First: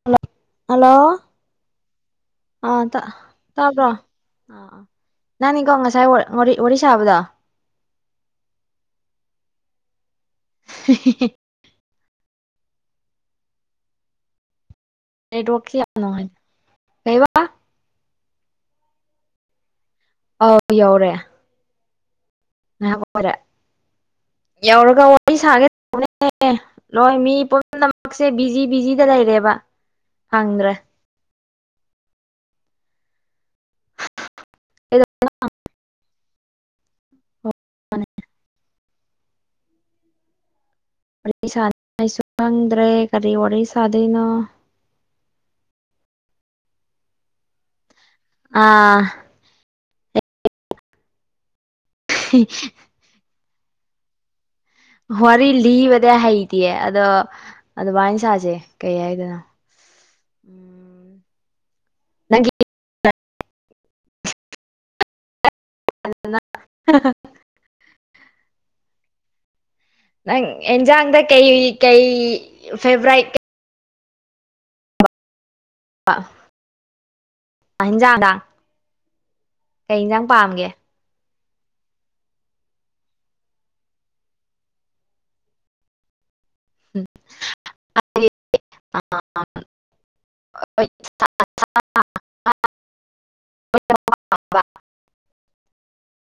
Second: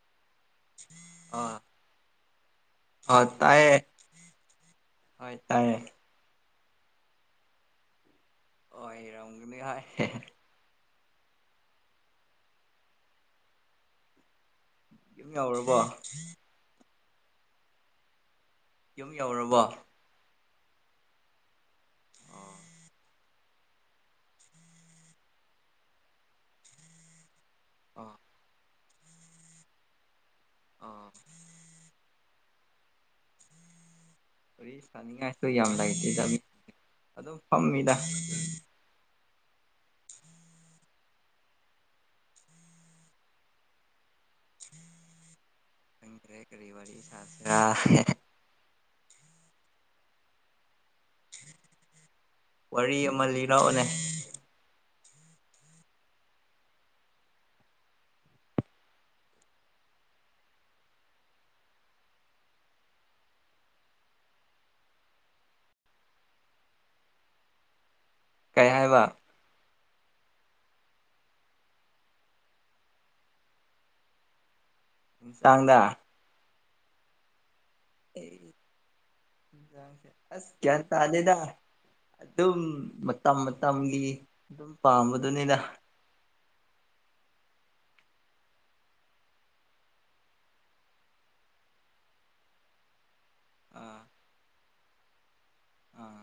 [unintelligible] ꯑꯥ ꯑ ꯇꯥ ꯇꯥꯕ꯭ꯔꯣ ꯍꯣꯏ ꯅꯪꯅꯤꯒꯣ ꯇꯥꯏꯌꯦ ꯉꯁꯥꯥꯏ ꯋꯥ ꯋꯥꯔꯤ ꯋꯥꯔꯤ ꯁꯥꯥꯕꯗꯣ ꯑꯣꯢꯔꯝꯒꯤꯅꯤ ꯍꯣꯏ [unintelligible] ꯌꯨꯝ ꯅꯦꯠꯋꯥꯛꯁꯤ ꯌꯧꯔꯕꯣ ꯌꯥꯝ ꯅꯨꯡꯉꯥꯢꯇꯦ ꯀꯩꯕ ꯌꯨꯝ ꯌꯧꯔꯕꯣ ꯑꯥꯎ ꯌꯥꯎꯔꯦ ꯑꯣ ꯍꯔꯦ [unintelligible] ꯌꯧꯔꯒ ꯋꯥꯔꯤ ꯁꯥꯒꯦ ꯇꯅꯦ ꯂꯣꯏ ꯃꯤ ꯑꯥ ꯄꯝꯅꯃꯛꯁꯦ ꯕꯤꯖꯤ ꯕꯤꯖꯤꯗ ꯂꯩꯔꯦꯕ ꯐꯪꯗ꯭ꯔꯦ ꯑꯥ [unintelligible] ꯌꯥꯝ ꯂꯩꯇꯦꯗ ꯃꯤ ꯑꯗꯨꯝ ꯐꯝꯃꯤꯗ ꯋꯥꯔꯤ ꯁꯥꯅꯥꯡꯉꯥꯢꯁꯨ ꯈꯪꯗ꯭ꯔꯦ ꯀꯔꯤ ꯋꯥꯔꯤ ꯁꯥꯗꯣꯏꯅꯣ ꯈꯪꯗ꯭ꯔꯦ ꯀꯔꯤ ꯋꯥꯔꯤ ꯁꯥꯁꯤꯔꯥ ꯑꯥ [unintelligible] ꯋꯥꯔꯤ ꯑꯃ ꯂꯤꯔꯛꯑꯣꯅꯦ ꯋꯥꯔꯤ ꯂꯤꯕꯗꯤ ꯍꯩꯇꯦ ꯑꯗꯣ ꯑꯗꯨꯃꯥꯏꯅ ꯁꯥꯥꯁꯦ ꯀꯩ ꯍꯥꯏꯗꯨꯢꯅꯣ ꯅꯪꯒꯤ [unintelligible] ꯀꯩ ꯍꯥꯏꯕ ꯅꯪ ꯑꯦꯟꯖꯥꯡꯗ ꯀꯩ ꯀꯩ ꯐꯦꯕꯥꯎꯔꯥꯠ ꯇꯥꯡꯗꯥ ꯍꯟꯖꯥꯡꯗꯥ ꯑꯩ ꯀꯩ ꯏꯟꯁꯥꯡꯁꯦ ꯏꯟꯖꯥꯡ ꯑꯁ ꯄꯥꯝꯒꯦ ꯒ꯭ꯌꯥꯟ ꯇꯥꯗꯦꯗ ꯑꯗꯨꯝ ꯃꯇꯝ ꯃꯇꯝꯒꯤ ꯑꯗꯨꯝ ꯄꯥꯝꯕꯗꯨꯅꯦꯗ ꯎꯝ [unintelligible] [unintelligible] ꯑꯥ ꯑꯥ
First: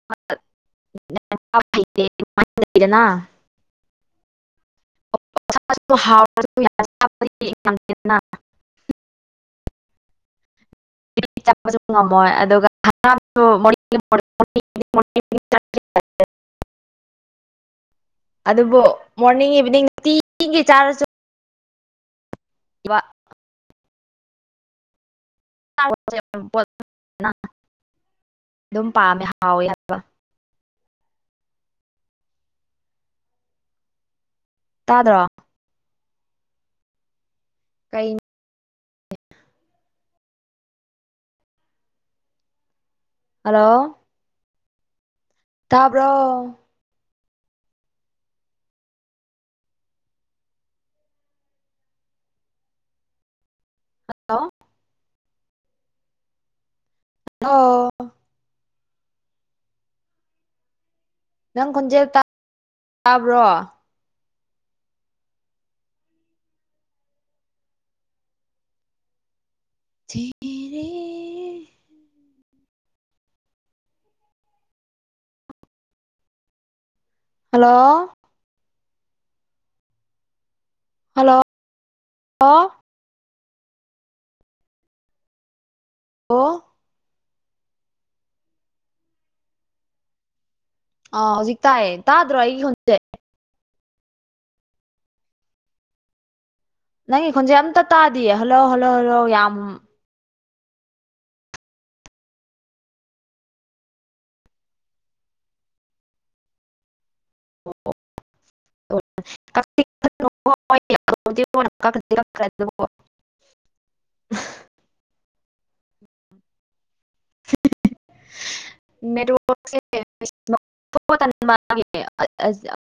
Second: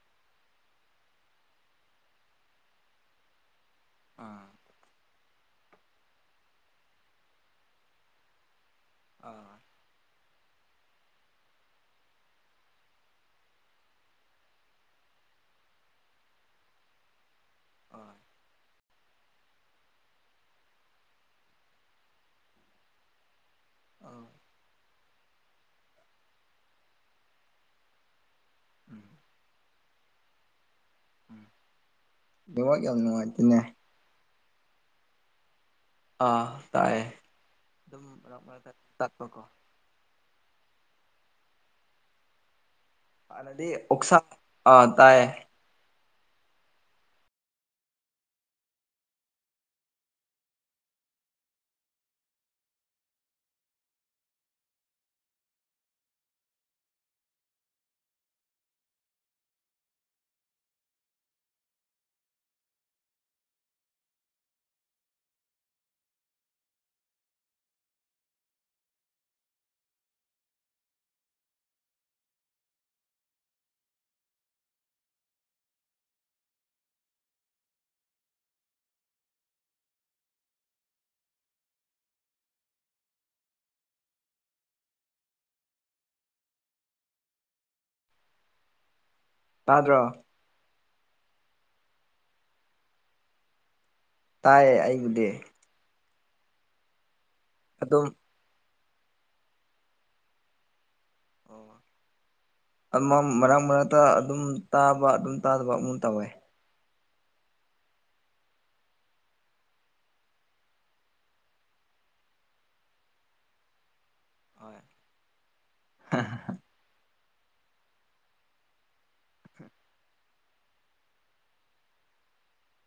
[unintelligible] ꯑꯥ [unintelligible] ꯑꯥ ꯑꯩꯗꯤ ꯆꯥꯕꯁꯨ ꯉꯝꯃꯣꯏ ꯑꯗꯨꯒ [unintelligible] ꯑꯥ ꯑꯗꯨꯕꯨ ꯃꯣꯔꯅꯤꯡ ꯏꯚꯤꯅꯤꯡ ꯅꯨꯡꯇꯤꯒꯤ ꯆꯥꯔꯁꯨ ꯋꯥ ꯑꯥ ꯑꯗꯨꯝ ꯎꯝ ꯄꯥꯝꯃꯦ ꯍꯥꯎꯋꯦ ꯍꯥꯏꯕ ꯅꯦꯋꯥꯛ ꯌꯥꯝ ꯅꯨꯡꯉꯥꯏꯇꯦꯅꯦ ꯇꯥꯗ꯭ꯔꯣ ꯑꯥ ꯇꯥꯏꯑꯦ ꯑꯗꯨꯝ ꯀꯩ ꯃꯔ ꯇꯥꯛꯄꯀꯣ ꯍꯟꯅꯗꯤ ꯍꯜꯂꯣ ꯑꯣꯛꯁꯥ ꯑ ꯇꯥꯏ ꯇꯥꯕ꯭ꯔꯣ ꯍꯜꯂꯣ ꯑꯣ ꯅꯪ ꯈꯣꯟꯖꯦꯜ ꯇꯥ ꯇꯥꯕ꯭ꯔꯣ ꯖꯤꯅꯤꯔꯦ ꯍꯜꯂꯣ ꯍꯜꯂꯣ ꯑꯣ ꯑꯣ ꯇꯥꯗ꯭ꯔꯣ ꯑꯥ ꯍꯧꯖꯤꯛ ꯇꯥꯏꯌꯦ ꯇꯥꯗ꯭ꯔꯣ ꯑꯩꯒꯤ ꯈꯣꯟꯁꯦ ꯇꯥꯏ ꯑꯩꯕꯨꯗꯤ ꯅꯪꯒꯤ ꯈꯣꯟꯖꯦꯟ ꯑꯝꯇ ꯑꯗꯨꯝ ꯇꯥꯗꯤꯌꯦ ꯍꯜꯂꯣ ꯍꯜꯂꯣ ꯍꯜꯂꯣ ꯌꯥꯝ ꯑꯣ ꯑꯃꯝ ꯃꯔꯛ ꯃꯔꯛꯇ ꯑꯗꯨꯝ ꯇꯥꯕ ꯑꯗꯨꯝ ꯇꯥꯗꯕ ꯑꯃꯨꯛ ꯇꯧꯋꯦ ꯑꯣ ꯀꯥꯛꯇꯤ ꯀꯥꯛꯅꯨꯀꯣ [unintelligible] ꯍꯣꯏ ꯑ ꯅꯦꯠꯋꯥꯛ ꯁꯦ [unintelligible]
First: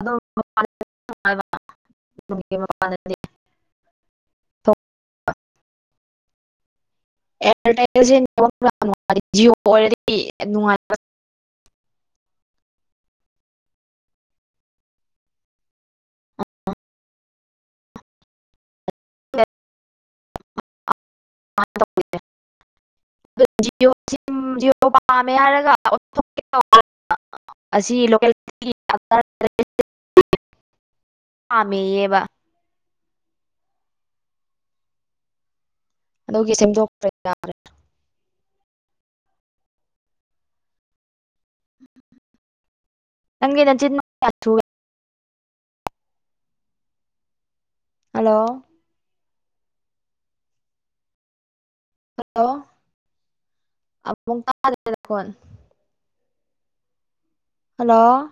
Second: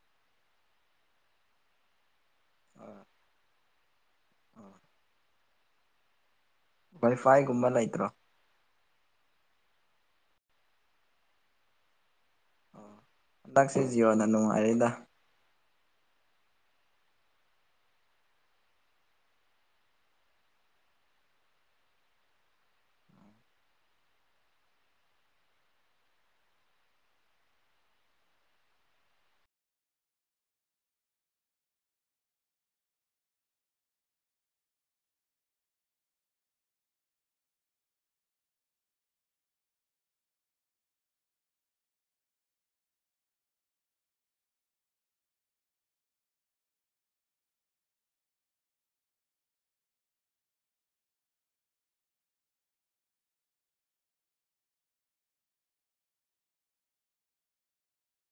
ꯎꯝ ꯋꯥꯏꯐꯥꯏꯒꯨꯝꯕ ꯂꯩꯇ꯭ꯔꯣ ꯑꯦꯌꯥꯔꯇꯦꯜꯁꯦ ꯅꯦꯋꯥꯛ ꯌꯥꯝ ꯅꯨꯡꯉꯥꯏ ꯖꯤꯑꯣ ꯑꯣꯏꯔꯗꯤ ꯅꯨꯡꯉꯥꯏ ꯍꯟꯗꯛꯁꯦ ꯖꯤꯌꯣꯅ ꯅꯨꯡꯉꯥꯏꯔꯤꯗ ꯅꯦ [unintelligible] [inaudible] ꯖꯤꯑꯣ ꯁꯤꯝ ꯖꯤꯑꯣ ꯄꯥꯝꯃꯦ ꯍꯥꯏꯔꯒ ꯑꯣꯟꯊꯣꯛꯀꯦ ꯇꯧꯕ ꯑꯁꯤ ꯂꯣꯀꯦꯜꯒꯤ [unintelligible] ꯄꯥꯃꯦꯌꯦꯕ ꯑꯗꯨꯒꯤ ꯁꯦꯝꯗꯣꯛꯄ꯭ꯔꯦ ꯅ ꯅꯪꯒꯤ ꯅꯆꯤꯟ [unintelligible] ꯍꯜꯂꯣ ꯍꯜꯂꯣ [unintelligible] ꯐꯣꯟ ꯍꯜꯂꯣ